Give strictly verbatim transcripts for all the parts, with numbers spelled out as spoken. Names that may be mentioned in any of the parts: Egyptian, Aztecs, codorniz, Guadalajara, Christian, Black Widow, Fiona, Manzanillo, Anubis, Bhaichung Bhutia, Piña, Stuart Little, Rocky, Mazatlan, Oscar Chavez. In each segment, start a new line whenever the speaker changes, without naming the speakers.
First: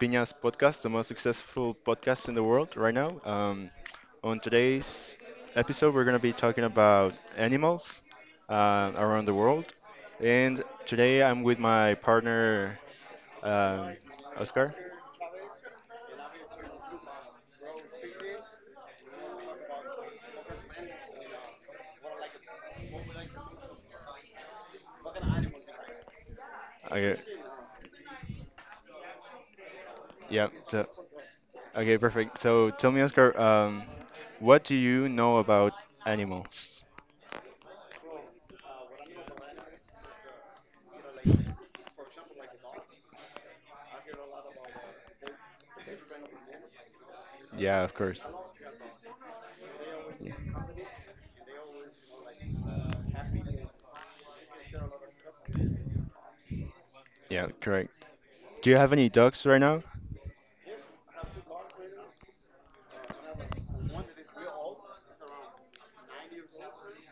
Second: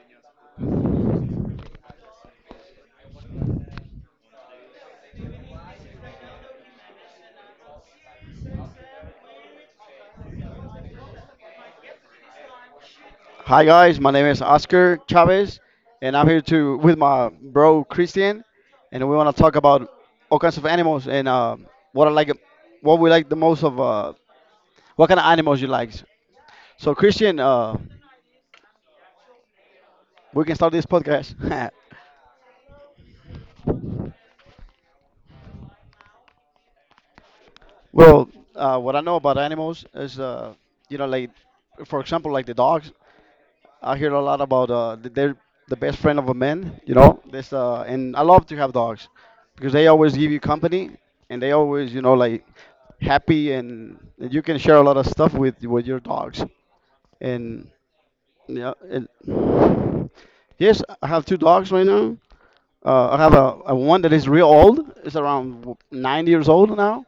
Piña's podcast, the most successful podcast in the world right now. Um, on today's episode, we're going to be talking about animals uh, around the world. And today I'm with my partner,
Hi
um,
guys, my name is
Oscar.
Oscar Chavez, and I'm here to with my bro Christian, and we want to talk about all kinds of animals and, uh, what I like, what we like the most of, uh, what kind of animals you like. So
Okay.
Christian, uh, we
Yeah.
can start
So,
this podcast.
okay, perfect. So tell me, Oscar, um, what do you know about animals?
Well, uh, what I know about animals is, uh, you know, like for example, like the dogs. I hear a lot about uh, th- they're the best friend of a man, you know. This
Yeah,
uh,
of
and
course.
I love to have dogs because they always give you company, and they always, you know, like happy, and and you can share a lot of stuff with with your dogs.
Yeah,
And
correct. Do you
yeah,
have any
and
dogs right now?
yes, I have two dogs right now. Uh, I have a, a one that is real old. It's around w- nine years old now,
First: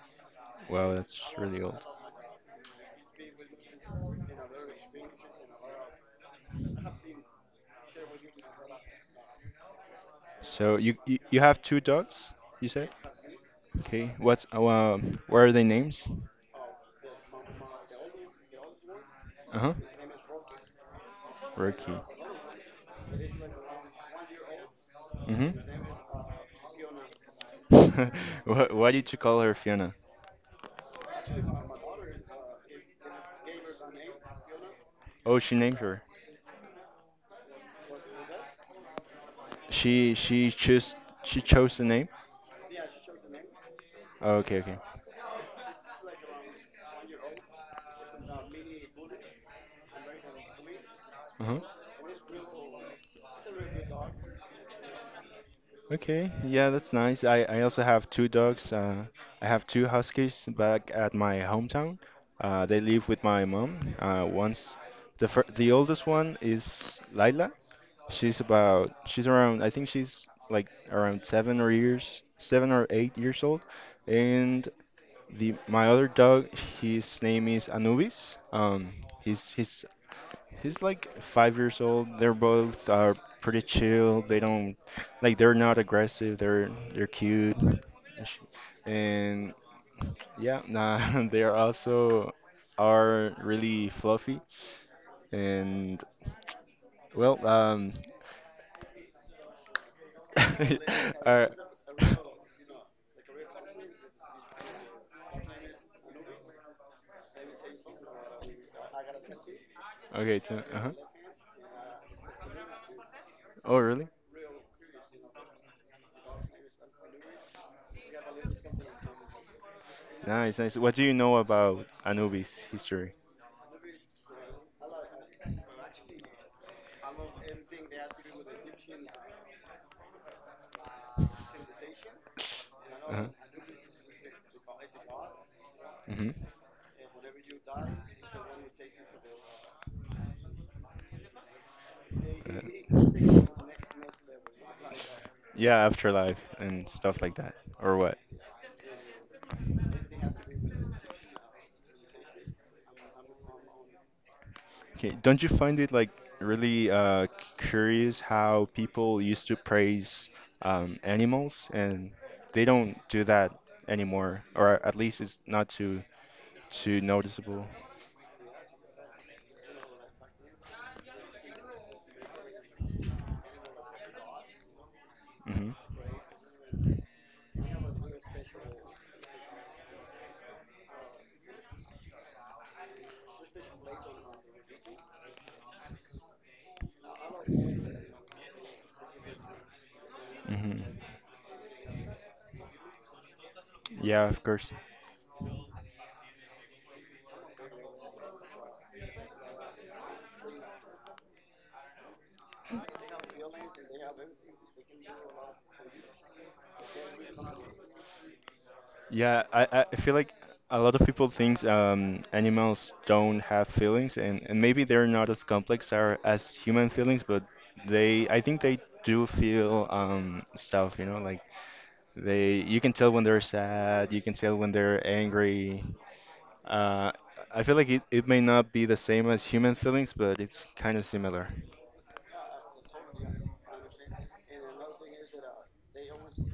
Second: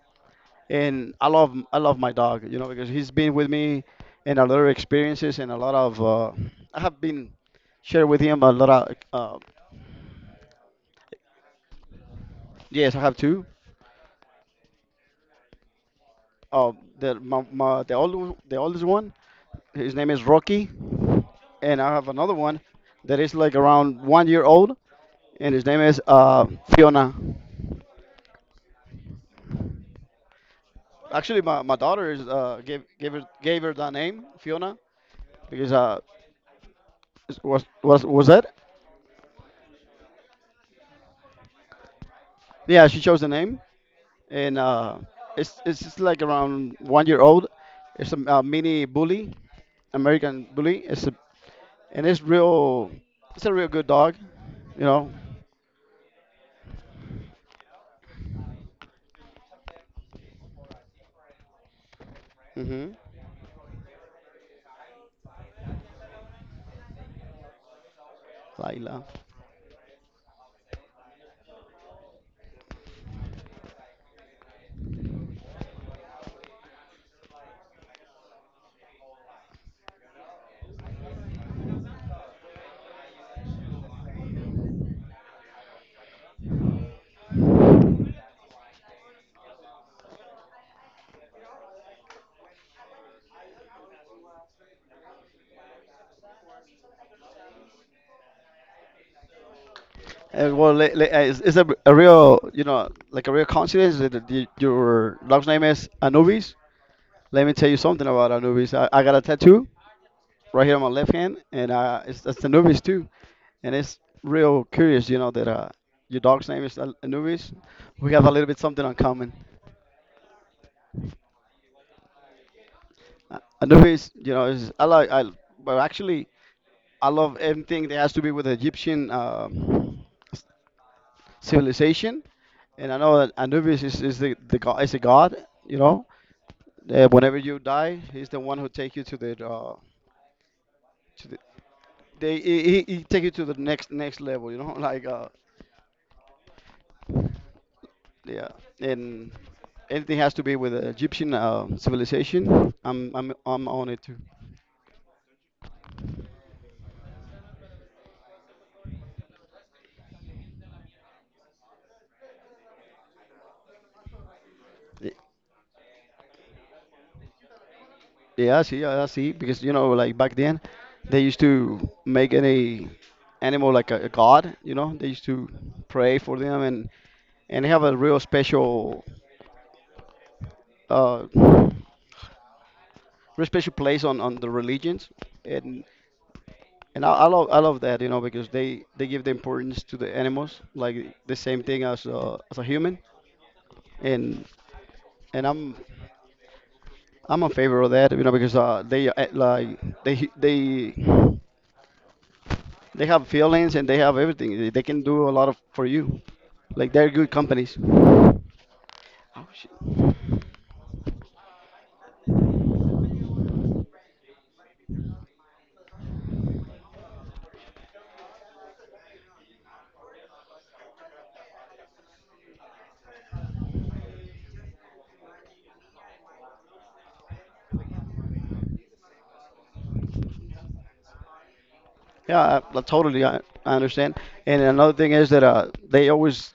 Wow,
and
that's
I love
really
I
old.
love my dog, you know, because he's been with me in a lot of experiences and a lot of, uh, I have been shared with him a lot of, uh,
So you you, you have two dogs, you said?
yes, I have two.
Okay. What's uh, um, what are their names?
Uh, the my, my, the old the oldest one,
Uh-huh.
his name is Rocky, and I
Rocky.
have another one that is like around one year old, and his name
Mm-hmm.
is, uh, Fiona.
What why did you call her Fiona?
Actually, my, my daughter is, uh, gave gave her gave her the name Fiona
Oh, she
because,
named
uh,
her.
was was was that?
She she chose she chose the name.
Yeah, she chose the name,
Oh, okay,
and,
okay.
uh, it's it's just like around one year old. It's a, uh, mini bully, American bully. It's a
Uh huh.
and it's real. It's a real good dog, you know.
Okay, yeah, that's nice. I, I also have two dogs. Uh, I have two huskies back at my hometown. Uh, they
Hmm.
live with my mom. Uh, once the fir the oldest one is Lila. She's about
Laila.
she's around I think she's like around seven or years seven or eight years old. And the my other dog, his name is Anubis. Um, he's he's He's like five years old. They're both uh, pretty chill. They don't like they're not aggressive. They're they're cute, and sh- and yeah, nah, they are also are really fluffy. And well, um,
And well, li- li- uh, it's,
uh,
it's a, a real, you know, like a real coincidence that the, the- your dog's name is Anubis. Let me tell you something about Anubis. I, I got a tattoo
okay, t-
right here on my
uh-huh.
left hand, and, uh, it's that's Anubis too. And
Oh,
it's
really?
real curious, you know, that, uh, your dog's name is Al- Anubis. We have a little bit something in common.
Nice, nice. What do you know about Anubis history?
Uh, Otherwise, you know, is, I like I well actually I love everything that has to be with Egyptian, um, s- civilization, and I know
Uh-huh.
that Anubis is, is the the god is a god. You know,
Hmm.
uh, whenever you die, he's the one who take you to the, uh, to the they he, he he take you
Uh,
to the next next level. You know, like, uh,
yeah, afterlife and stuff like that, or what?
yeah, and anything has to be with Egyptian, uh, civilization. I'm I'm I'm on it too.
Okay, don't you find it like really uh, curious how people used to praise um, animals and they don't do that anymore, or at least it's not too too noticeable.
Yeah, I see, yeah, I see. Because you know, like back then, they used to make any animal like a, a god. You know, they used to
Hmm.
pray for them and and have a real special, uh, real special place on on the religions. And and I, I love I love that. You know, because they they give the importance to the animals,
Hmm.
like the same thing as, uh, as a human.
Yeah, of
And
course.
and I'm I'm in favor of that. You know, because, uh, they uh, like they they They have feelings and they have everything. They they can do a lot of for you. Like they're good companies. Oh
Yeah,
shit.
I, I feel like a lot of people think um, animals don't have feelings, and, and maybe they're not as complex are, as human feelings, but they I think they do feel um, stuff, you know, like they you can tell when they're sad, you can tell when they're angry. Uh, I feel like it, it may not be the same as human feelings, but it's kind of similar.
Yeah, I, I totally I, I understand. And another thing is that, uh, they always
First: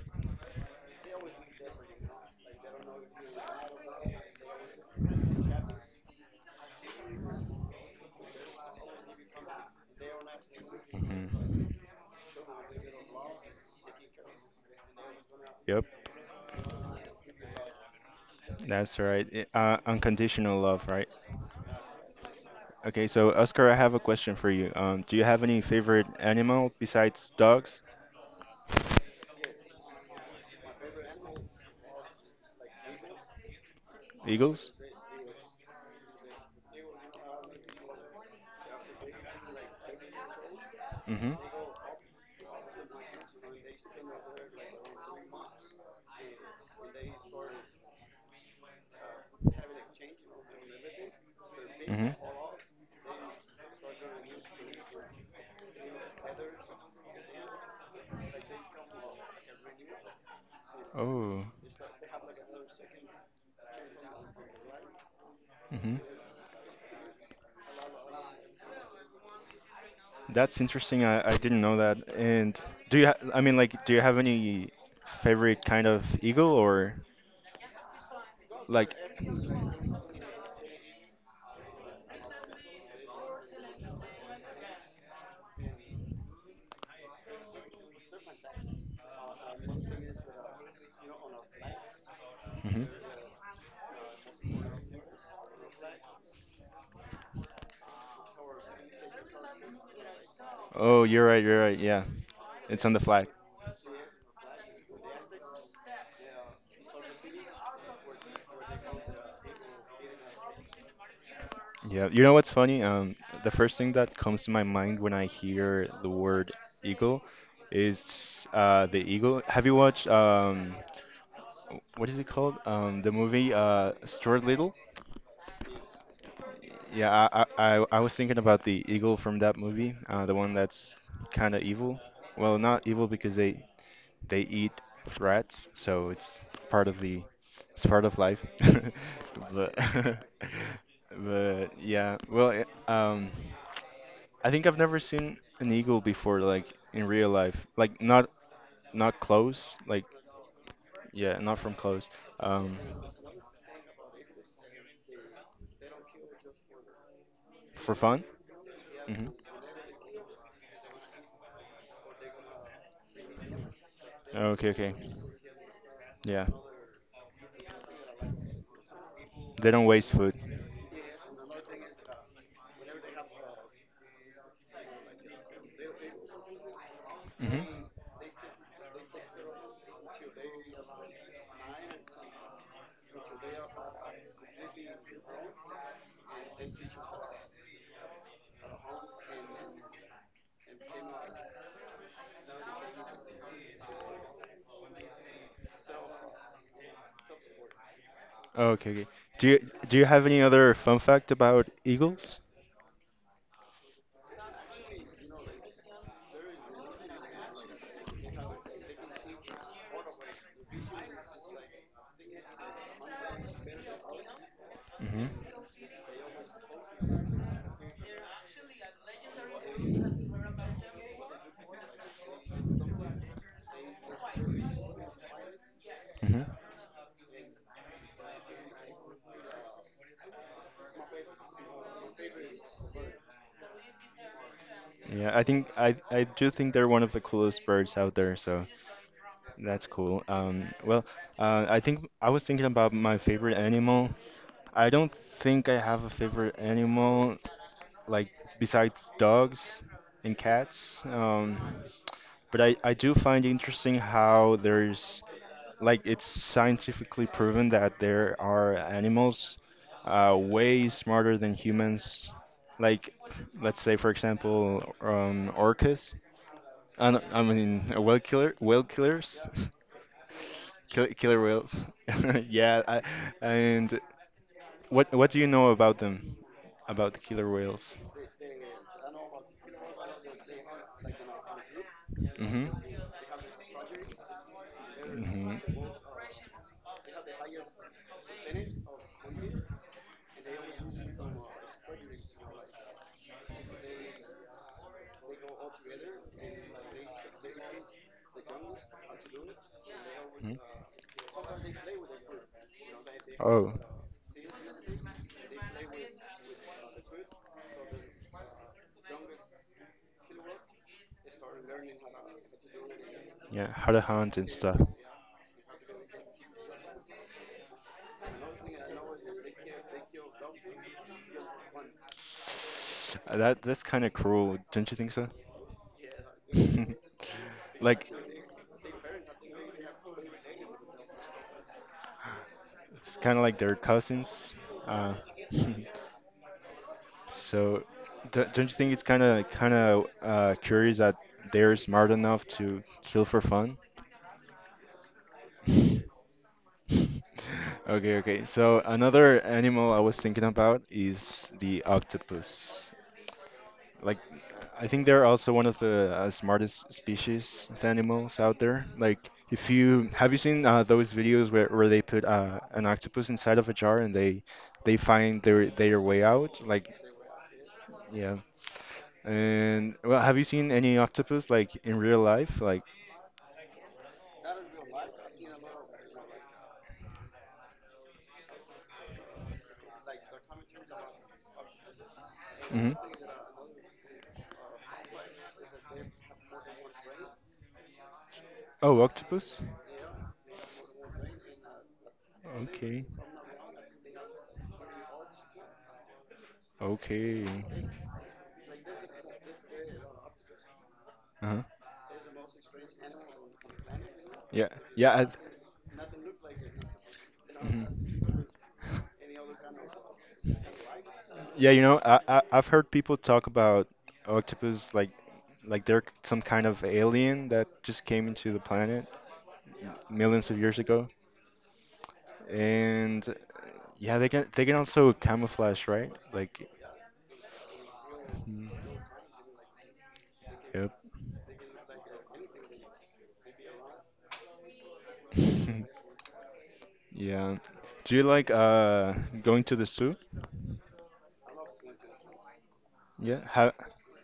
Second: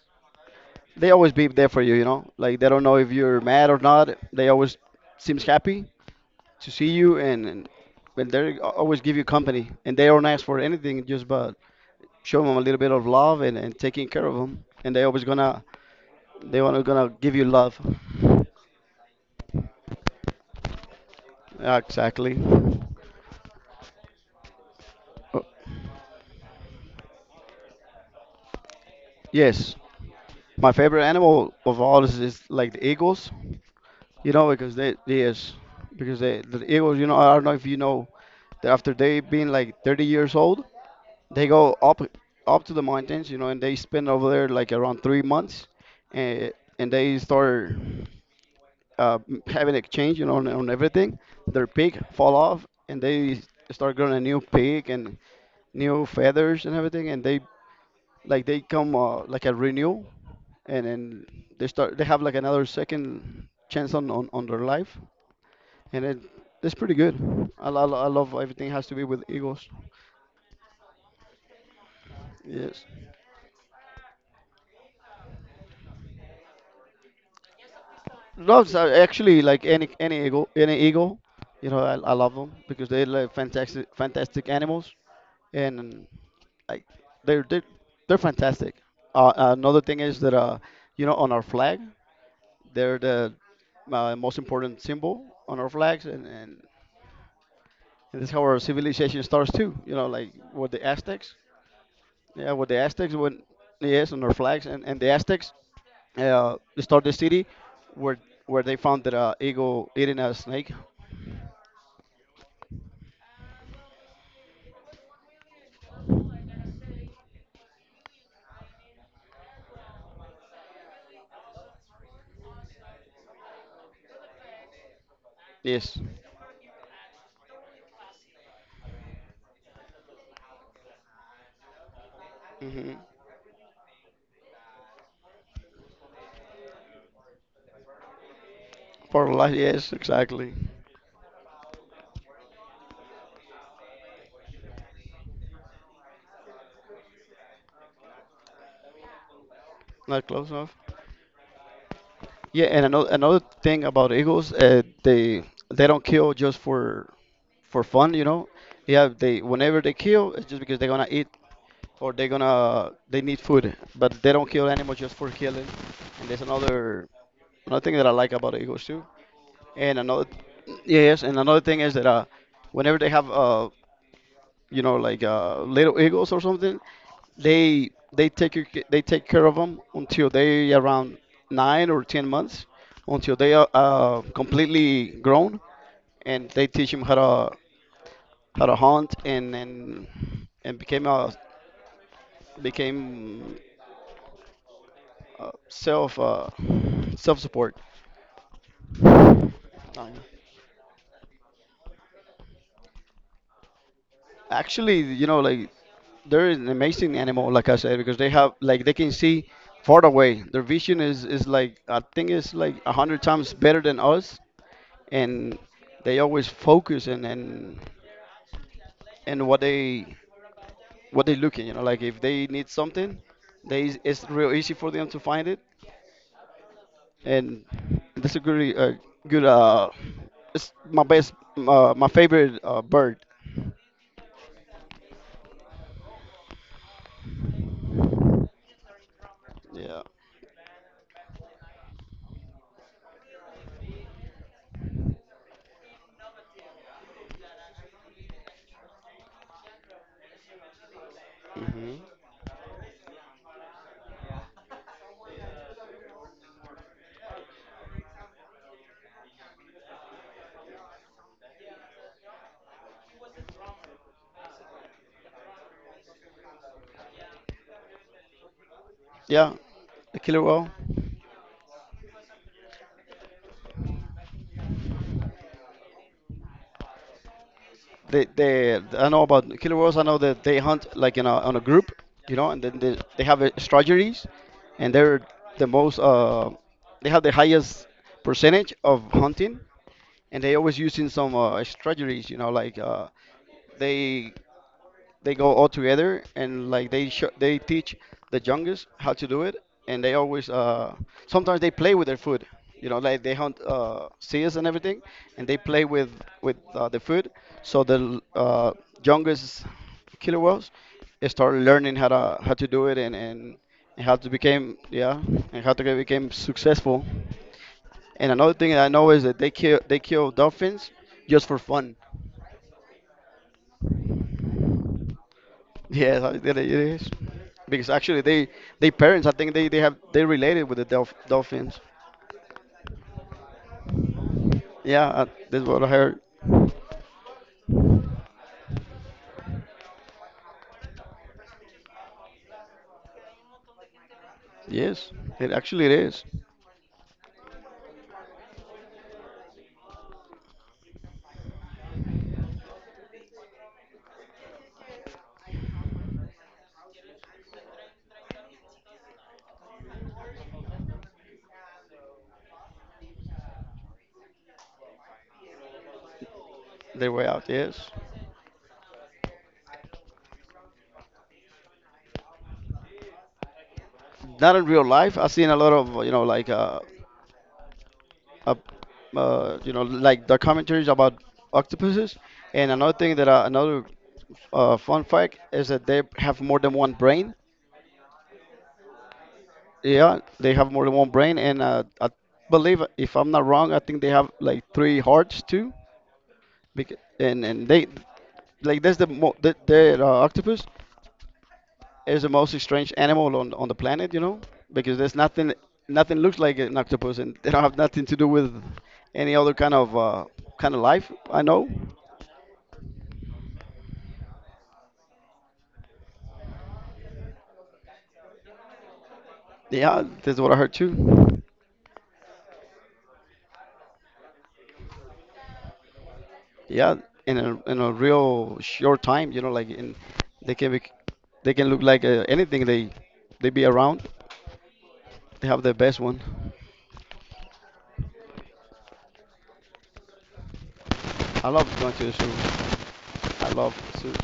they always be there for you. You know, like they don't know if you're mad or not. They always seems happy to see you, and and, and they always give you company. And they don't ask for anything, just but
Hmm.
show them a little bit of love, and, and taking care of them. And they always gonna
Yep,
they wanna gonna give you love.
that's right. I- Uh, unconditional love, right?
Yeah, exactly.
Okay, so Oscar, I have a question for you. Um, do you have any favorite animal besides dogs,
Yes, my favorite animal of all is, is like the eagles. You know,
eagles?
because they yes, because they the eagles. You know, I don't know if you know that after they being like thirty years old,
Mm-hmm.
they go up up to the mountains. You know, and they spend over there like around three months, and and they start, uh, having exchange. You know, on, on everything. Their pig
Mm-hmm.
fall off, and they start growing a new pig and new feathers and everything, and they like they come, uh, like a renew, and then
Oh.
they start they have like another second chance on on, on their life,
Mm-hmm.
and it, it's pretty good. I, lo- I, lo- I love everything has to be with eagles.
That's interesting. I, I didn't know that. And
Yes,
do you ha I mean like do you have any favorite kind of eagle or
loves are
like
actually like any any eagle any eagle. You know, i, I love them because they're like fantastic fantastic animals, and like they're they're, they're fantastic. Uh, another thing is that, uh, you know, on our flag
hmm
they're the, uh, most important symbol on our flags, and, and And this is how our civilization starts too. You know, like with the
oh, you're
Aztecs.
right, you're right. Yeah.
Yeah, with the
It's on the
Aztecs
flag.
when yes, on their flags, and, and the Aztecs, uh, they start the city where where they found that, uh, eagle eating a snake.
Yeah, you know what's funny? Um, the first thing that comes to my mind when I hear the word eagle is uh, the eagle. Have you watched um, what is it called? Um, the movie uh, Stuart Little?
Yes.
Yeah, I, I I I was thinking about the eagle from that movie, uh, the one that's kind of evil. Well, not
Mm-hmm.
evil because they they eat rats, so it's part of the it's part of life.
For life,
But
yes, exactly.
but yeah, well, it- um. I think I've never seen an eagle before, like in real life, like not not close, like
Not close enough.
yeah, not from close.
Yeah,
Um,
and another another thing about eagles, uh, they they don't kill just for for
for
fun, you
fun.
know. Yeah,
Mhm.
they whenever they kill, it's just because they're gonna eat or they're gonna they need food, but they don't kill
Okay, okay.
animals just for killing. And there's
Yeah,
another another thing that I like about eagles too.
they don't
And
waste
another
food.
yes, and another thing is that, uh, whenever they have, uh, you know, like, uh, little eagles or something,
Mhm.
they they take your, ca- they take care of them until they around nine or ten months, until they are, uh, completely grown, and they teach them how to how to hunt, and and and became a became uh, self, uh, self support.
Okay, okay. Do you do you have any other fun fact about eagles?
Actually, you know, like they're an amazing animal, like I said, because they have like they can see far away. Their vision is is like I think it's like a hundred times better than us,
Mhm.
and they always focus, and and and what they what they looking. You know, like if they need something, they it's real easy for them to find it,
Mhm.
and that's a good, uh, good, uh, it's my best, uh, my favorite, uh, bird.
Yeah, I think I I do think they're one of the coolest birds out there, so that's
Yeah.
cool. Um, well, uh, I think I was thinking about my favorite animal, I don't think I have a favorite animal, like besides dogs and cats. Um,
Hmm.
but I, I do find interesting how there's like it's scientifically proven that there are animals uh, way smarter than humans. Like, let's say for example, um, orcas. I, don't- I mean, uh, whale killer, whale killers,
Yeah. The killer whale.
kill, killer whales. Yeah, I, and what What do you know about them? About the killer whales?
They, they, I know about killer whales. I know that they hunt like in a on a group, you know, and
Hmm.
then they, they have, uh, strategies, and they're
Hmm.
the most, uh, they have the highest percentage of hunting, and they always using some, uh, strategies, you know, like, uh, they they go all together, and like they show, they teach the youngest how to do it, and they always,
Mhm.
uh, sometimes they play with their food, you know, like they hunt,
Oh.
uh, seals and everything, and they play with with uh, the food, so the, uh, youngest killer whales they start learning how to how to do it, and and,
Yeah, how to
and how to
hunt and
become
stuff.
yeah and how to get- became successful. And another thing that I know is that they kill they kill dolphins just for fun.
Uh, That that's kind of cruel, don't you think so?
Yes, I- it it is. Because
Like
actually, they they parents, I think they they have they related with the dolph dolphins.
it's kind of like their cousins.
Yeah,
Uh,
uh, that's what I heard.
so d- don't you think it's kind of kind of uh, curious that they're smart enough to kill for fun?
Yes, it actually it is
Okay, okay. So another animal I was thinking about is the octopus. Like, I think they're also one of the uh, smartest species of animals out there. Like, if you have you seen uh, those videos where, where they put uh, an octopus inside of a jar and they they find their their way out? Like,
their way out. Yes,
yeah. And well, have you seen any octopus like in real life? Like,
not in real life. I've seen a lot of, you know, like, uh, uh, uh, you know, like documentaries about octopuses. And
hmm
another thing that, uh, another, uh, fun fact is that they have more than one brain.
oh, octopus.
Yeah, they have more than one brain, and, uh, I believe
Okay.
if I'm not wrong, I think they have like three hearts too. Because, and
Okay.
and they like that's the mo the, the, uh, octopus
Uh-huh.
is the most strange animal on on the planet, you know,
Yeah.
because there's
Yeah.
nothing nothing looks like an octopus, and they don't
I,
have nothing to do
mhm.
with any other kind of, uh, kind of life. I know.
Yeah, you know, I, I I've heard people talk about octopus like like they're some kind of alien that just came into the planet
Yeah, that's
millions
what I
of
heard
years ago,
too.
and yeah, they can they can also camouflage, right? Like,
Yeah, in a in a real
mm,
short time, you know, like in they can be
yep,
they can look like, uh, anything they they be around. They have the best one.
yeah. Do you like uh going to the zoo?
I love going to the zoo.
Yeah.
I love
Have
zoos.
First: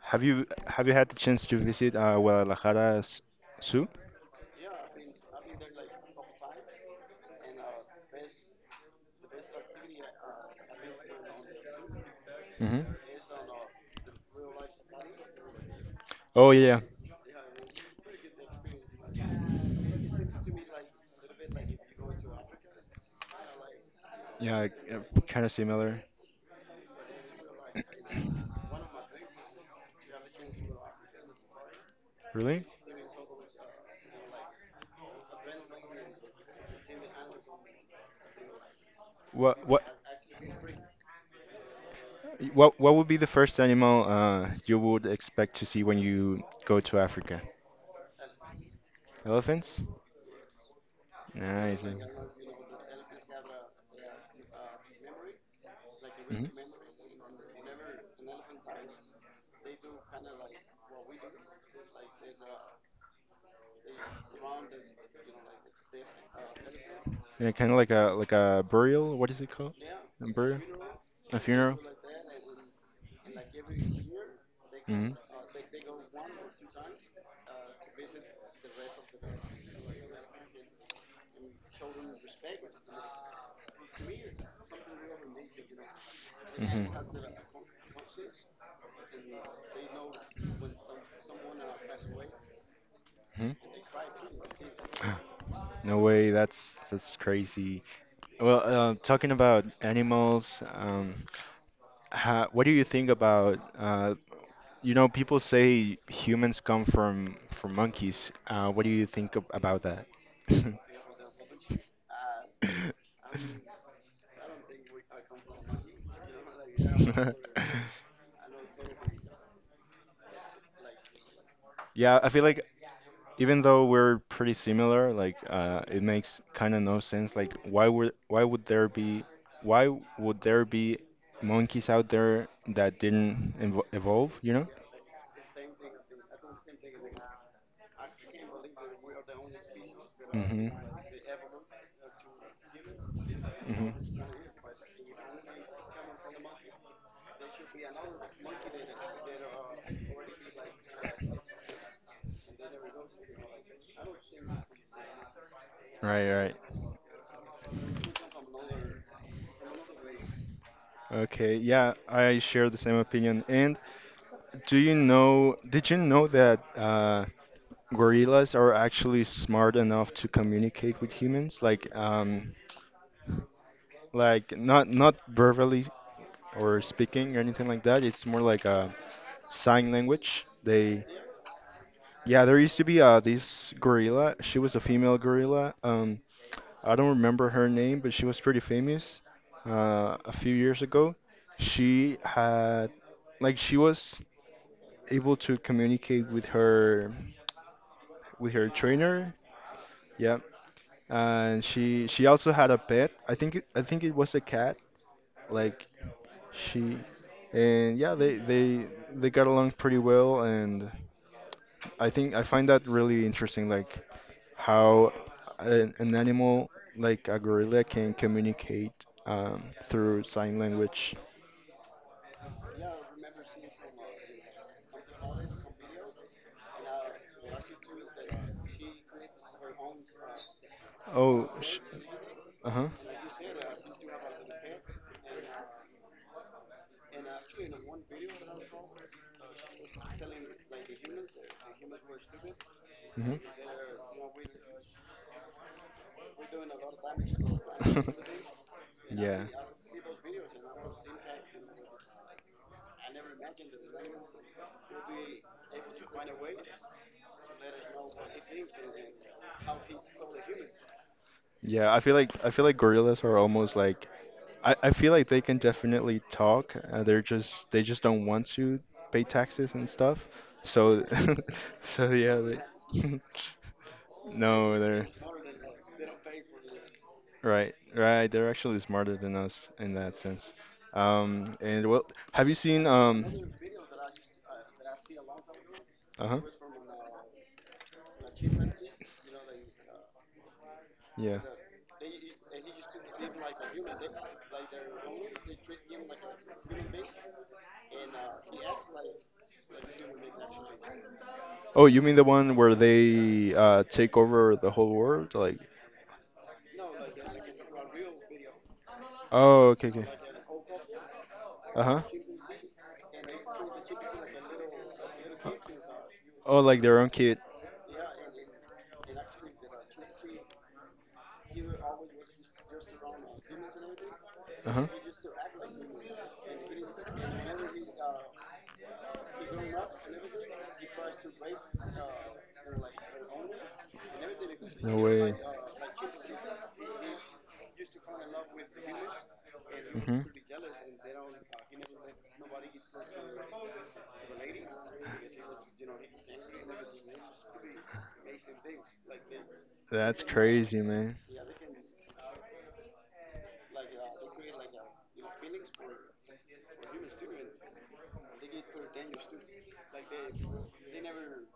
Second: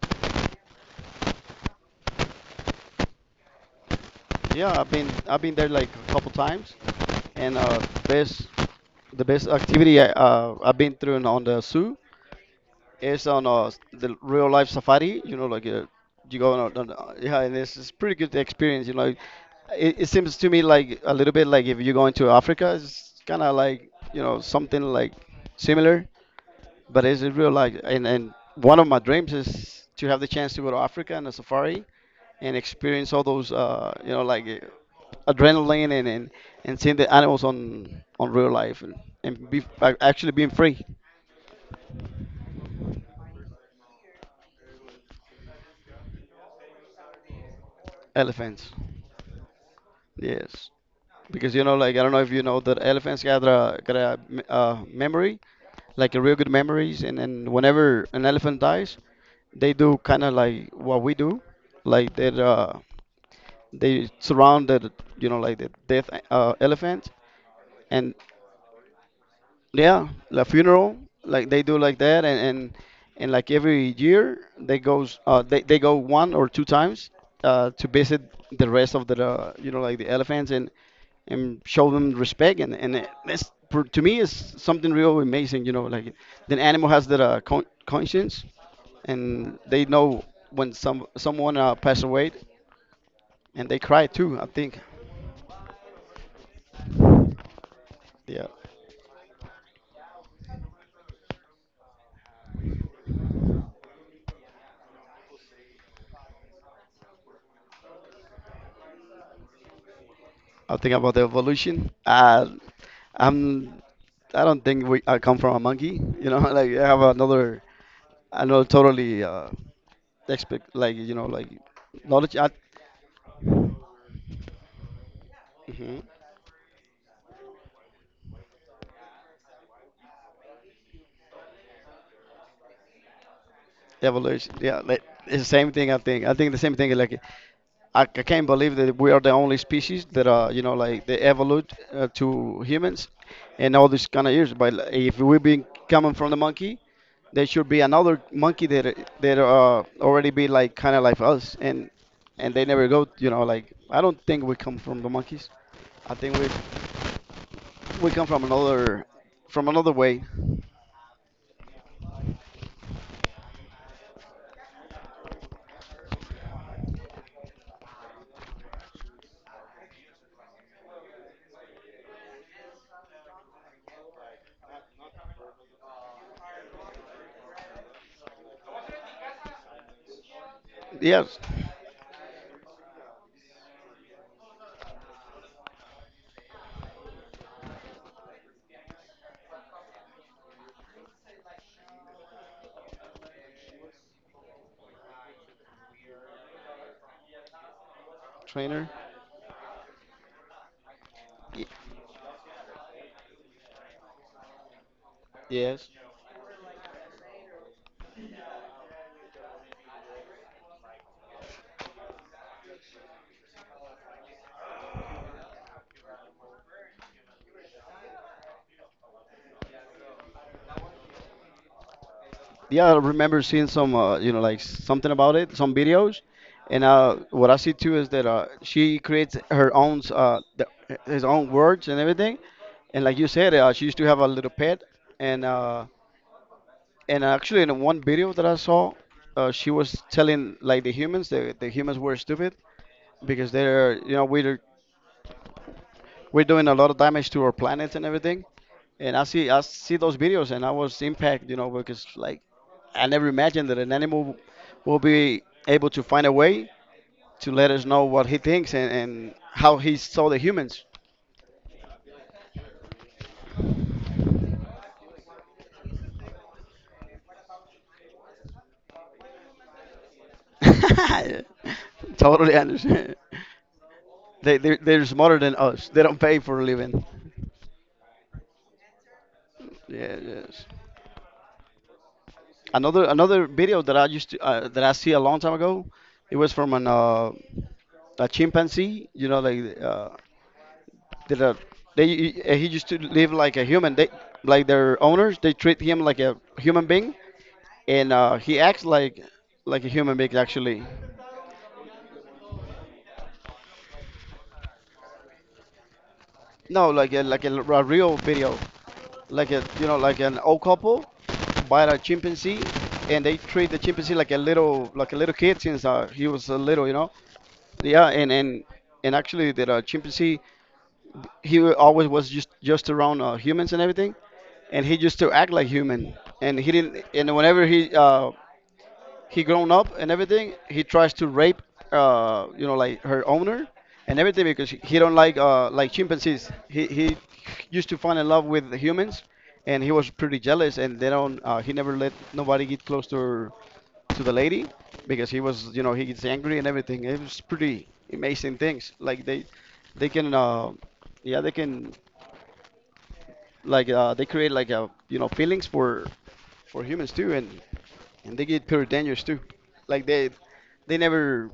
have you have you had the chance to visit uh, Guadalajara's zoo?
Yeah, I've been I've been there like a couple times, and, uh, best the best activity I, uh, I've been through in- on the zoo
Hmm.
is on, uh, the real life safari. You know, like, uh, you
Oh
go on, a-
yeah.
on
Yeah.
a- yeah, and it's, it's pretty good experience. You know, like, it, it seems to me like a little bit like if you go into Africa, it's kind of like you know
Yeah,
something like
kind of similar.
similar but it's in real life. And and one of my dreams is to have the chance to go to Africa and a safari and
Really?
experience all those, uh, you know, like, uh, adrenaline, and, and and seeing the animals on on real life, and, and be
What what
a- actually being free
what what would be the first animal uh, you would expect to see when you go to Africa?
elephants.
Elephants?
Yes. Because you know,
Nice.
like I don't know if you know that elephants got a got a m-
Mm-hmm.
uh, memory, like a real good memories, and and whenever an elephant dies, they do kind of like what we do, like they uh, They surrounded, you know, like the death uh, elephant,
Yeah, kind of like a
and
like a burial. What is it called?
yeah,
A
the
burial?
funeral,
A
like they do
funeral?
like that, and and, and like every year they
Mm-hmm.
goes, uh, they they go one or two times uh, to visit the rest of the, uh, you know, like the elephants and and show them respect and and it- that's for, to me is something real amazing, you know, like the animal has
Mm-hmm.
that uh, con- conscience and they know when some someone uh, passed away,
Hmm.
and they cry too, I think.
No way. That's that's crazy.
Yeah.
Well, uh, talking about animals, um, Ha what do you think about uh, you know people say humans come from from monkeys. Uh, what do you think ab- about that?
I think about the evolution. Uh, I'm. I don't think we. I come from a monkey. You know, like I have another, another totally uh, expect, like, you know, like
Yeah, I
knowledge.
feel
I,
like even though we're pretty similar, like uh,
mhm.
it makes kind of no sense. Like why would why would there be why would there be monkeys out there that didn't evo evolve, you
Evolution.
know?
Yeah, like, it's the same thing, I think. I think the same thing. Like I, I can't believe that we are the only species that are, you
Hmm.
know, like they evolved uh, to humans, and
Hmm.
all these kind of years. But like, if we been coming from the monkey, there should be another monkey that are- that uh already be like kind of like us, and and they never go, you know, like I don't think we come from the monkeys. I
Right,
think we
right.
we come from another, from another way.
Okay, yeah, I share the same opinion. And do you know, did you know that uh, gorillas are actually smart enough to communicate with humans? Like, um, like not not verbally or speaking or anything like that. It's more like a sign language. They,
Yes.
yeah, there used to be uh, this gorilla. She was a female gorilla. Um, I don't remember her name, but she was pretty famous uh, a few years ago. She had, like, she was. Able to communicate with her with her
Trainer.
trainer. Yeah, and
y-
she she also had a pet. I think it, I think it was a cat. Like
yes.
she and yeah, they they they got along pretty well, and I think I find that really interesting. Like how an, an animal like a gorilla can communicate um, through sign language.
Yeah, I remember seeing some uh, you know, like something about it, some videos, and uh what I see too is that uh she creates her own uh the, his
Oh,
own
sh-
words and everything.
uh huh.
And like you said, uh, she used to have a little pet, and uh and actually, in one video that I saw, uh, she was telling like the humans, the, the humans were stupid
Hmm.
because they're, you know, we're we're doing a lot of damage to our planet and everything. And I
yeah.
see I see those videos and I was impacted, you know, because like I never imagined that an animal will be able to find a way to let us know what he thinks, and, and how he saw the humans.
Yeah, I feel like I feel like gorillas are almost like I, I feel like they can definitely talk. Uh, they're just they just don't want to pay taxes and stuff. So so yeah,
Totally understand.
they,
They
no,
they're, they're
they're
smarter than us. They don't pay for a living.
right, right. They're actually smarter than us in that
Yeah,
sense.
yes.
Um, and well, have you seen
Another another
um,
video that I used to, uh, that I see a long time ago. It
uh-huh,
was from an uh, a chimpanzee. You know, like uh,
yeah.
that. Uh, they uh, He used to live like a human. They like their owners, they treat him like a human being, and uh, he acts like like a human being actually.
Oh, you mean the one where they uh, take over the whole world? Like,
No, like a, like a, a real video, like
oh,
a, you
okay,
know,
okay.
like an old couple
Uh
buy a
huh.
chimpanzee, and they treat the chimpanzee like a little, like a little kid since uh, he was a
Oh, like
little, you
their own
know.
kid.
Yeah, and and and actually the uh, chimpanzee he wa- always was just just around uh, humans and everything,
Uh
and
huh.
he used to act like human. And he didn't. And whenever he uh, he grown up and everything, he tries to rape, uh, you know, like her owner and everything because he
No
he don't
way.
like uh, like chimpanzees. He he used to fall in love with humans, and he was
Mm-hmm.
pretty jealous. And they don't. Uh, he never let nobody get close to her, to the lady because he was, you know, he gets angry and everything. It was pretty amazing things. Like they they
That's
can. Uh,
crazy, man.
yeah, they can, like, uh, they create like a, you know, feelings for for humans too, and and they get pretty dangerous too. Like they they never,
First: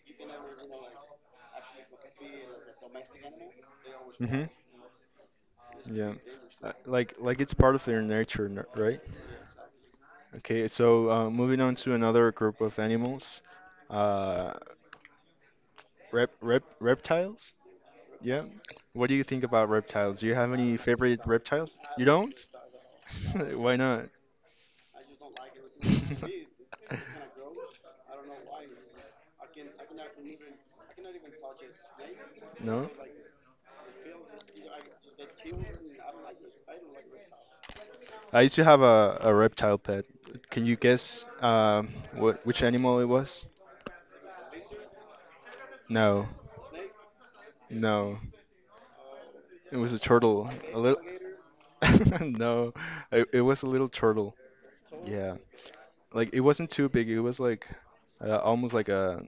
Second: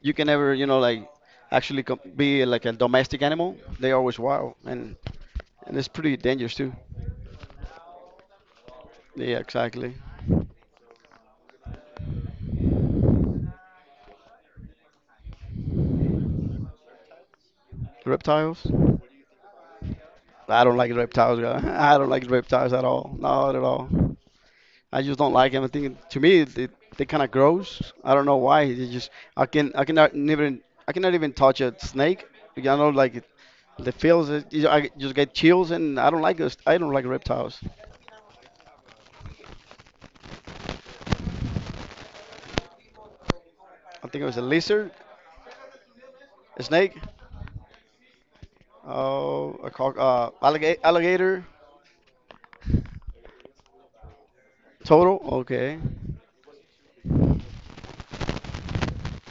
you can never, you know, like actually com- be like a domestic animal. They always
Hmm.
wild, and and it's
Yeah.
pretty dangerous
Uh,
too.
Like like it's part of their nature, n- right?
Yeah, exactly.
Okay, so uh, moving on to another group of animals, uh, rep, rep, reptiles. Yeah.
Reptiles.
What do you think about reptiles? Do you have
I don't
any
like
favorite
reptiles, guy.
reptiles?
I
You
don't like
don't?
reptiles at all. Not at
Why
all.
not?
I just don't like them. I think it- to me they, they kind of gross. I don't know why. They just I can I cannot never, I cannot even touch a snake. I know,
No.
like, the feels is- you- I just get chills, and I don't like this. I don't like reptiles.
I used to have a, a reptile pet. Can you guess um, what which animal it was?
I think it was a lizard,
No,
a snake,
no.
oh, a
It was
cock,
a
uh,
turtle. A
alligator,
little.
alligator,
No, it, it was a little turtle.
turtle.
Yeah,
Okay.
like it wasn't too big. It was like uh, almost like a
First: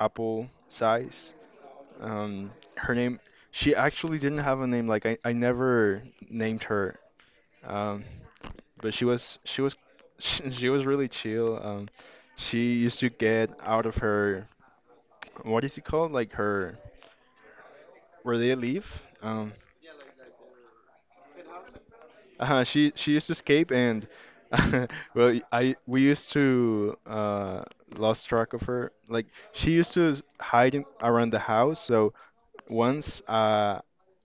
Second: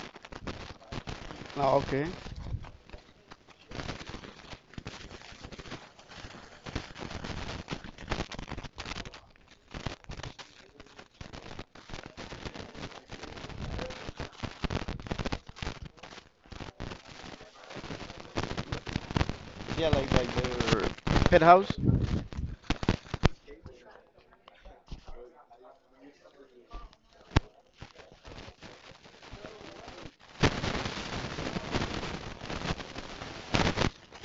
apple size.
Oh, okay.
Um, her name. She actually didn't have a name. Like I, I never named her. Um, but she was she was she was really chill. Um, she used to get out of her what is it called? Like her where they leave. Um,
Yeah, like like their pet house.
uh, she she used to escape and well I we used to uh lost track of her. Like she used to s- hide in, around the house. So once uh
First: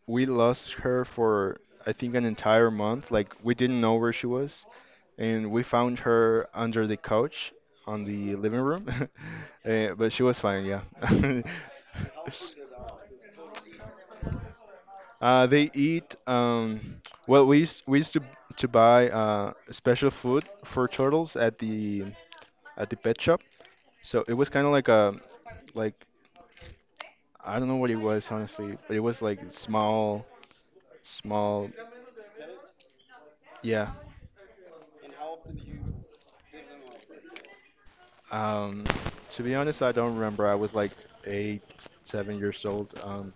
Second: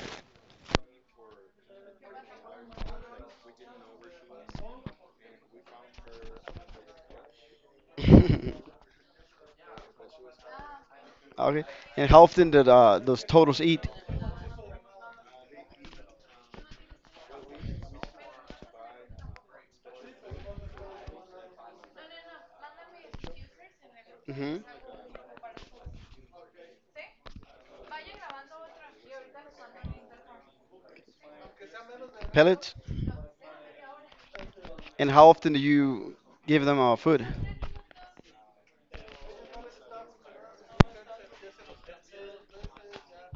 we lost her for I think an entire month. Like we didn't know where she was. And we found her under the couch on the living room. Uh, but she was fine, yeah.
Okay. And how often did uh, those turtles eat?
Uh, they eat. Um, well, we used, we used to to buy uh, special food for turtles at the at the pet shop. So it was
Hmm.
kind of like a like I don't know what it was honestly, but it was like small small
Pellets.
yeah.
And how often do you give them uh, food?
Um, to be honest, I don't remember. I was like eight, seven years old. Um,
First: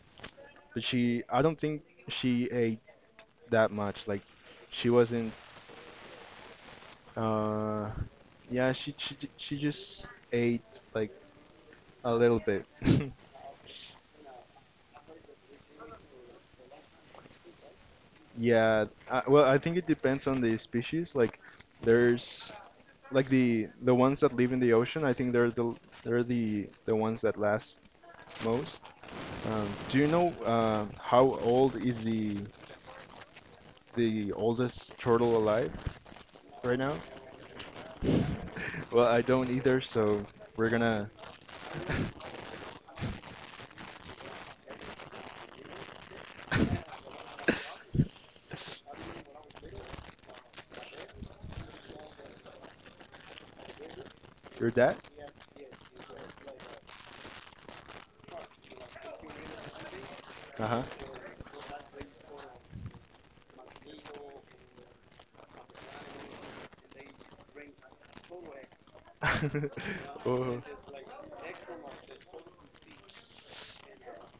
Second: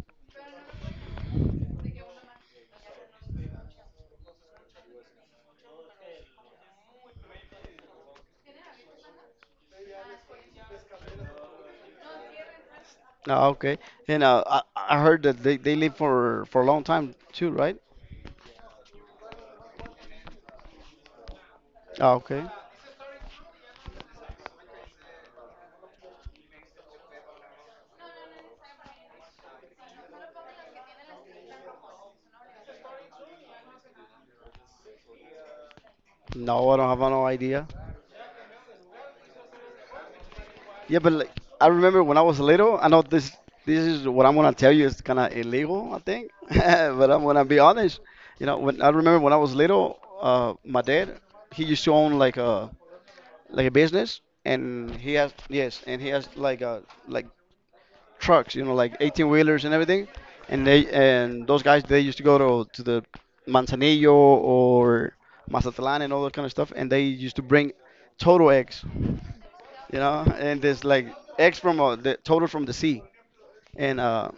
But she, I don't think she ate that much. Like, she wasn't. Uh, yeah, she she j- she just ate like a little bit.
Ah, okay. And uh, I, I heard that they, they live for for a long time too, right?
Yeah. I, well, I think it depends on the species. Like,
Ah, okay.
there's like the the ones that live in the ocean. I think they're the they're the the ones that last most. Um, do you know uh, how old is the the oldest turtle alive
No, I
right
don't
now?
have no idea.
Well, I don't either, so we're
Yeah,
gonna.
but like, I remember when I was little. I know this this is what I'm gonna tell you is kind of illegal, I think. But I'm gonna be honest. You know, when I remember when I was little, uh, my dad he used to own like a, like a business,
Your
and
dad?
he has yes, and he has like a like trucks, you know, like eighteen wheelers and everything. And
Uh
they and those guys they used to go to to the Manzanillo or Mazatlan and all that kind of stuff, and they used to bring total eggs,
huh.
you know,
Oh,
and there's like eggs from uh, the total from the sea, and uh,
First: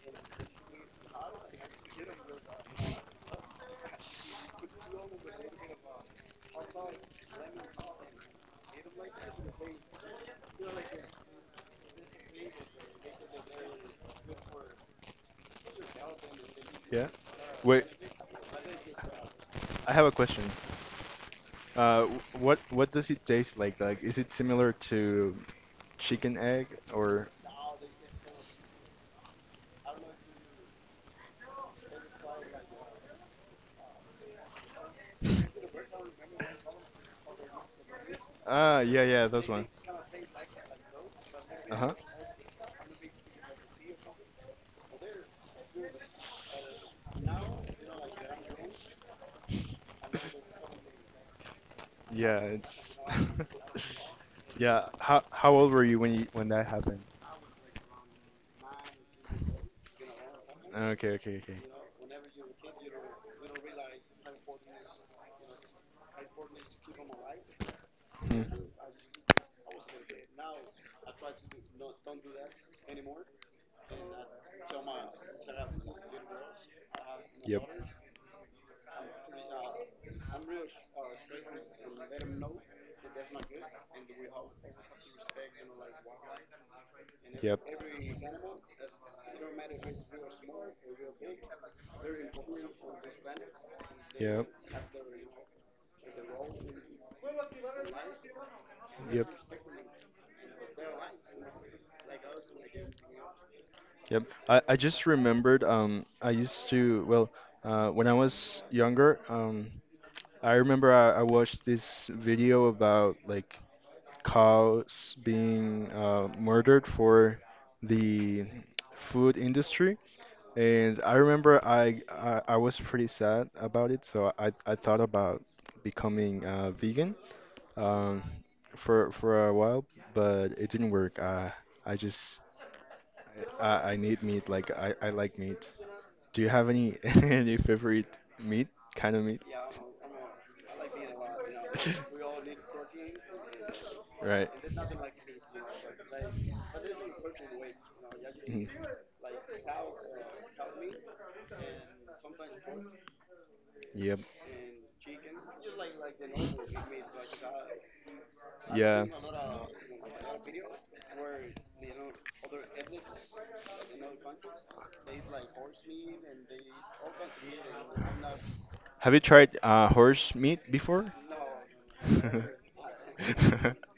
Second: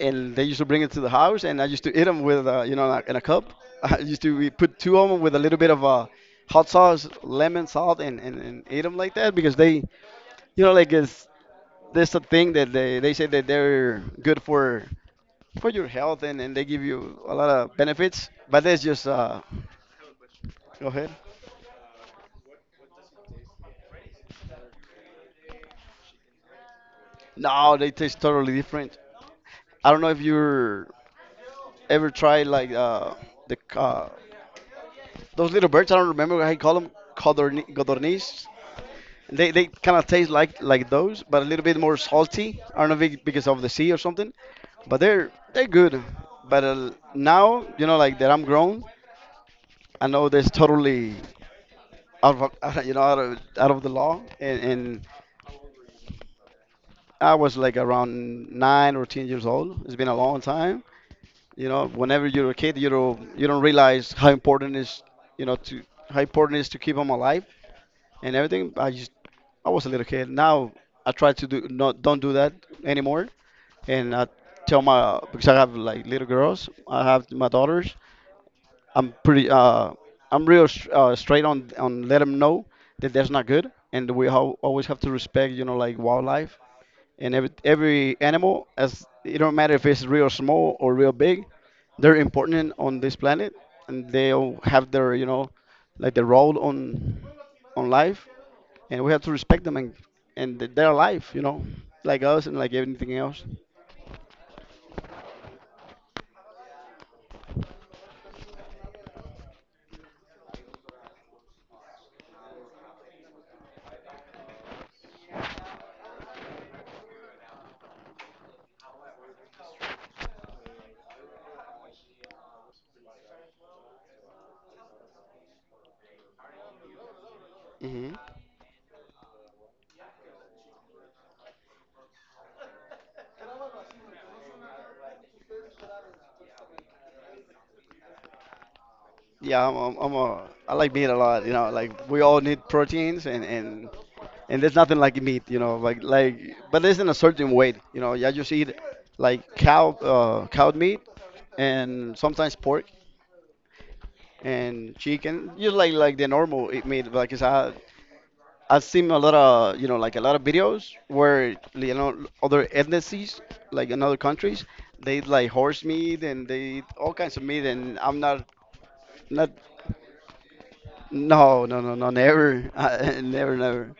and they used to bring it to the house, and I used to eat them with uh, you know, like, in a cup. I used to we put two of them with a little bit of uh, hot sauce, lemon salt, and, and and eat them like that because they you know like it's there's a thing that they they say that they're good for for your health, and, and they give
yeah.
you a lot of
Wait,
benefits, but that's just uh.
I have a question.
Go ahead.
Uh, w- what what does it taste like? Like, is it similar to chicken egg or?
No, they taste totally different. I don't know if you're ever tried like uh the uh, those little birds, I don't remember how you call them. codorni- Codorniz.
Ah, yeah, yeah, those
They, they
ones.
kind of taste like like those but a little
Uh
bit
huh.
more salty, I don't know if it, because of the sea or something, but they're they're good, but uh, now you know, like, that I'm grown, I know that's totally
Yeah,
out of, you
it's.
know, out of, out of the law, and,
Yeah.
and
How how old were you when you when that happened?
I was like around nine or ten years old. It's been a long time.
Okay, okay, okay.
You know, whenever you're a kid, you don't you don't realize how important is, you know, to how important it is to keep them alive and
Hmm.
everything. I just I was a little kid. Now I try to do not don't do that anymore. And I tell my, because I have like little girls. I have my
Yep. Yep.
daughters. I'm pretty uh I'm real s- uh, straight on on let them know that that's not good, and we ho- always have to respect, you know, like wildlife and every,
Yep.
every animal as it, don't matter if it's real small or real big, they're important on this planet, and they'll have their, you know, like their role on on life, and we have
Yep.
to respect them, and and th- their life, you know, like us and like anything else.
Yep. I, I just remembered um I used to, well, uh when I was younger, um I remember I, I watched this video about like cows being uh, murdered for the food industry. And I remember I, I I was pretty sad about it, so I I thought about becoming uh, vegan,
Hmm.
um, for for a while, but it didn't work. Uh, I just I, I need meat. Like I, I like meat. Do you have any any favorite meat kind of meat?
Yeah, I'm, I'm, I'm a, I like meat a lot, you know, like we all need proteins and and
Right.
and there's nothing like meat, you know, like like but it's in a certain way, you know, yeah, just
Mm.
eat like cow, uh, cow meat, and sometimes pork
Yep.
and chicken, just like like the normal it made. Because I I've
Yeah.
seen a lot of, you know, like a lot of videos where you know other ethnicities like in other countries they eat like horse meat and they eat all kinds of meat, and I'm not
Have you
not
tried uh, horse meat before?
no no no no never I, never never.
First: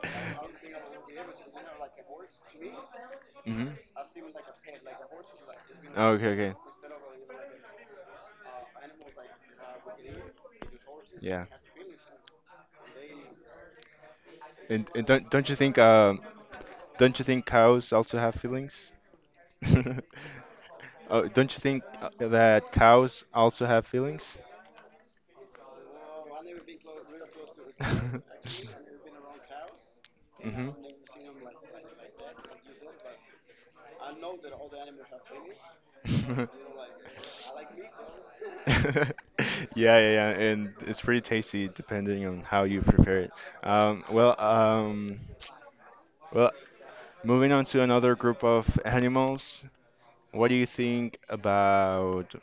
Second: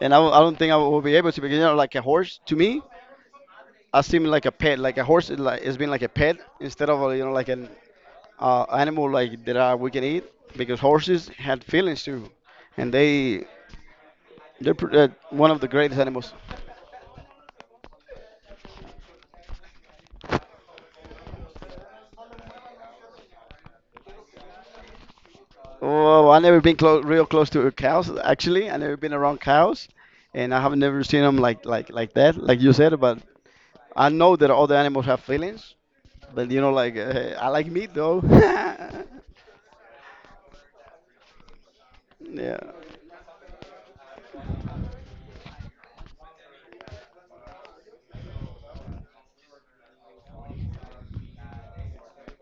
And I, w- I don't think I will be able to because you know like a horse to me,
Hmm.
I seem like a pet, like a horse is like it's been like a
Okay,
pet
okay.
instead of, uh, you know, like an uh, animal like that uh, we can eat, because horses
Yeah.
had feelings too, and they they're
And,
pr-
and
uh,
don't don't
one
you
of the
think
greatest
um
animals.
don't you think cows also have feelings? Oh, don't you think uh, that cows also have feelings?
Oh, I never been close, real close to cows actually. I never been around cows, and I
Hmm.
have never seen them like like like that, like you said. But I know that all the animals have feelings. But you know, like, uh, I like meat though.
Yeah, yeah, yeah, and it's pretty tasty depending on
Yeah.
how you prepare it. Um, well, um, well, moving on to another group of animals. What do you think about?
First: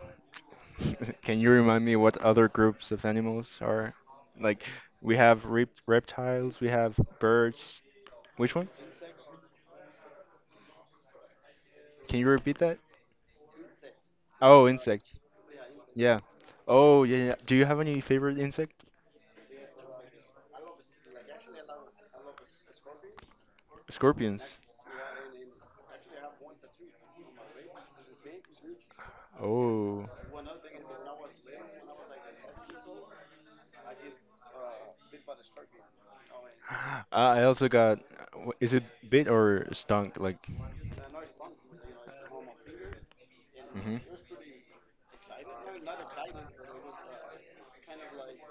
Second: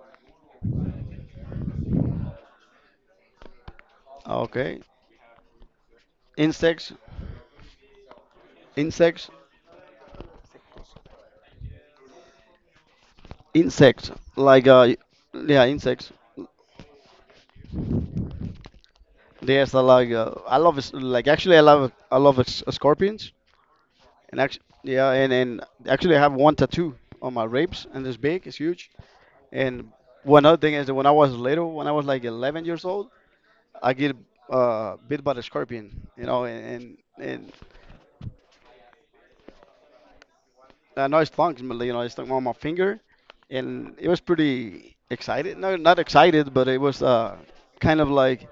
Can you remind me what other groups of animals are? Like,
Okay.
we have rep reptiles, we
Insects.
have birds. Which one?
Insects.
Can you repeat that?
Insects. Like
Oh,
uh,
insects.
yeah, insects.
Yeah. Oh, yeah, yeah. Do you have any favorite insect?
Yes, I like uh, I love s- like, actually I love, I love s- scorpions, and
Scorpions.
actually yeah, and and actually I have one tattoo on my ribs, and it's big, it's huge. And
Oh.
one other thing is that when I was little, when I was like eleven years old, I get uh, bit by the scorpion, you know, and and,
I I
and
also got, wh- is it bit or stung? Like,
I know it's funky, but you know, it's on my finger, and
hmm.
it was pretty excited. No, not excited, but it was uh, kind of like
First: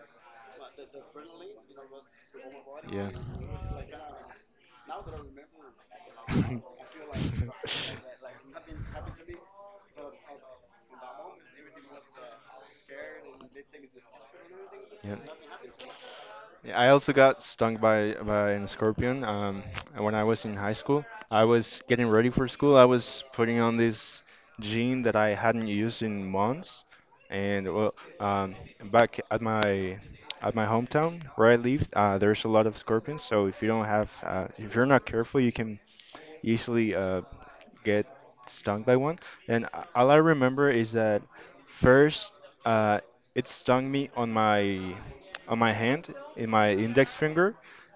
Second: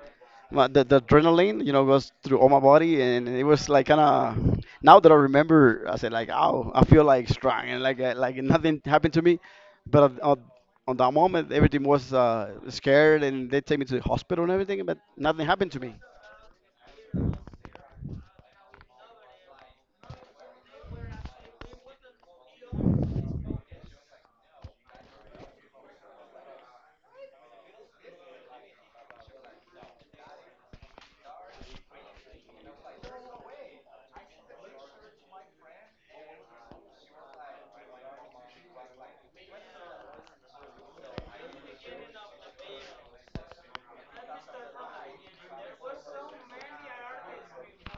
my, the, the adrenaline, you know, goes through all my body,
Yeah.
and it was like kind of, now that I remember, I said like, oh, I feel like strong and like uh, like nothing happened to me, but on, on on that moment, everything was uh, scared, and they take me to the hospital and everything, but
Yeah.
nothing happened to me.
Yeah, I also got stung by by a scorpion. Um, and when I was in high school, I was getting ready for school. I was putting on this jean that I hadn't used in months, and, well, um, back at my at my hometown where I live, uh, there's a lot of scorpions. So if you don't have, uh, if you're not careful, you can easily uh, get stung by one. And a- all I remember is that first, uh, it stung me on my on my hand in my index finger.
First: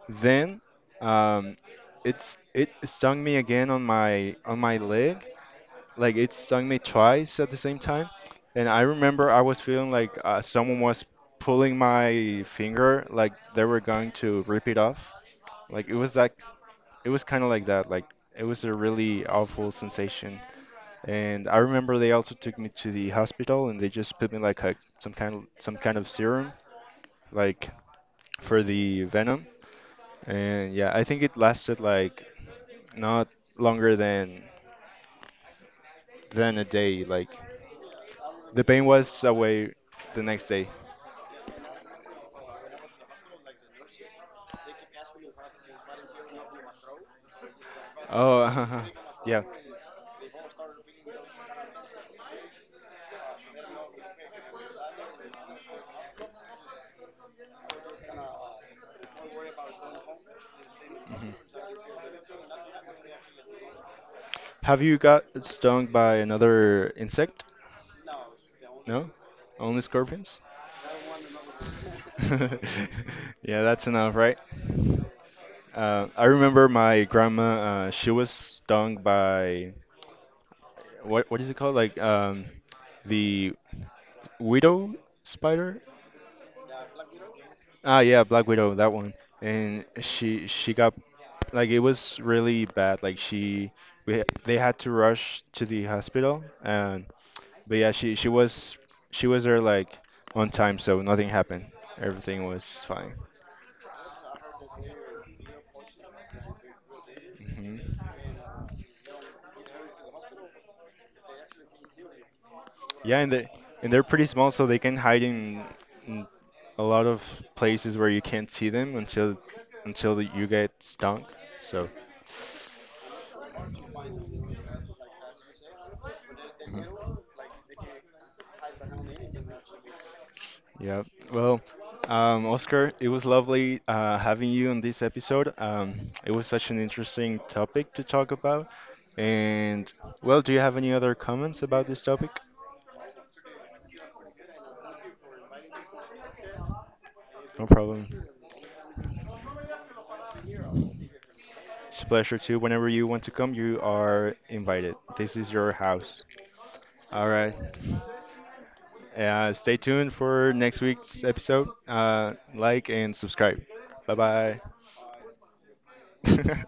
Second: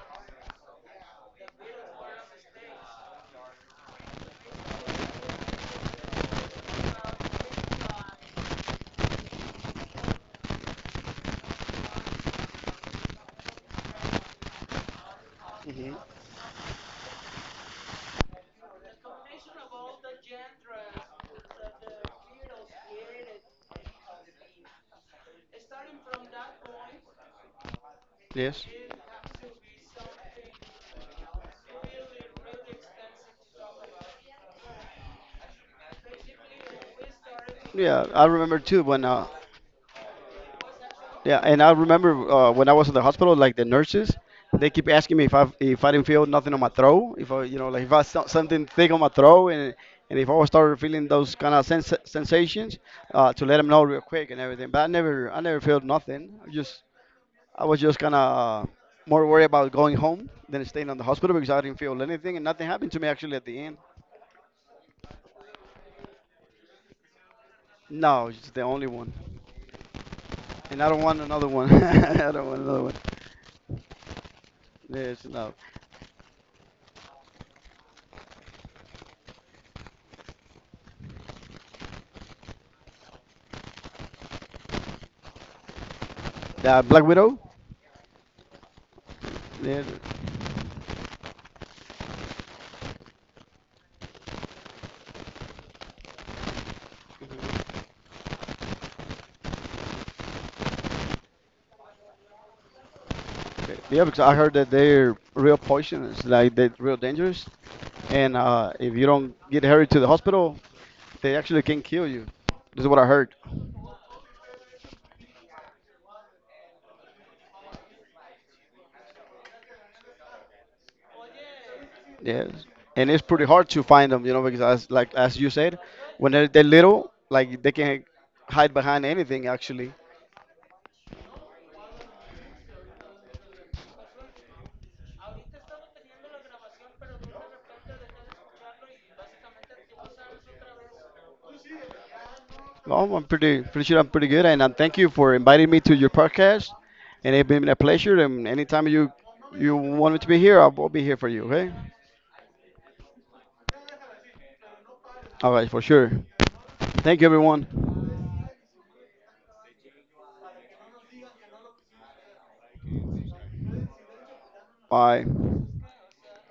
Then, um, it's it stung me again on my on my leg. Like it stung me twice at the same time. And I remember I was feeling like uh, someone was pulling my finger, like they were going to rip it off. Like it
Hmm.
was that, it was kind of like that. Like it was a really awful sensation. And I remember they also took me to the hospital and they just put me like a, some kind of some kind of serum, like, for
Yes.
the venom. And yeah, I think it lasted like not longer than than a day. Like
Yeah, I remember
the
too
pain
when
was
uh,
away the next day.
yeah, and I remember uh, when I was in the hospital, like the nurses, they keep asking me if I if I didn't feel nothing on my throat, if I you know like if I felt something
Oh,
thick on my
yeah.
throat, and and if I was started feeling those kind of sens sensations, uh, to let them know real quick and everything. But I never I never felt nothing. I just I was just kind of more worried about going home than staying on the
Mhm.
hospital because I didn't feel anything, and nothing happened to me actually at the end.
Have you got stung by another insect?
No, it's the only
No?
one,
Only scorpions?
and I don't want another one. I don't want another one.
Yeah, that's enough, right?
Yes, no.
Uh, I remember my grandma, uh, she was stung by what what is it called? Like, um, the widow spider?
The Black Widow.
Ah, yeah, black widow, that one.
Yeah.
And she she got, like, it was really bad. Like she we they had to rush to the hospital. And but yeah, she she was she was there like on time, so nothing happened. Everything was fine.
Yeah, because I heard that they're real poisonous, like they're real dangerous,
Hmm.
and uh, if you don't get hurried to the hospital, they actually can kill you. This is what I
Yeah, and
heard.
they and they're pretty small, so they can hide in, in a lot of places where you can't see them until until you get stung. So
Yes, and it's pretty hard to find them, you know, because as like as you said, when they're, they're little, like they can hide behind anything actually.
yeah, well, um, Oscar, it was lovely uh, having you on this episode. Um, it was such an interesting topic to talk about. And, well, do you have any other comments about this topic?
Well, I'm pretty pretty sure I'm pretty good, and um, thank you for inviting me to your podcast, and it's
No
been a
problem.
pleasure. And anytime you you want me to be here, I'll, I'll be here for you. Okay?
It's a pleasure too. Whenever you want to come, you are invited. This is
All right,
your
for sure.
house.
Thank you,
All right.
everyone.
Uh, stay tuned for next week's episode. Uh, like and subscribe. Bye
Bye.
bye.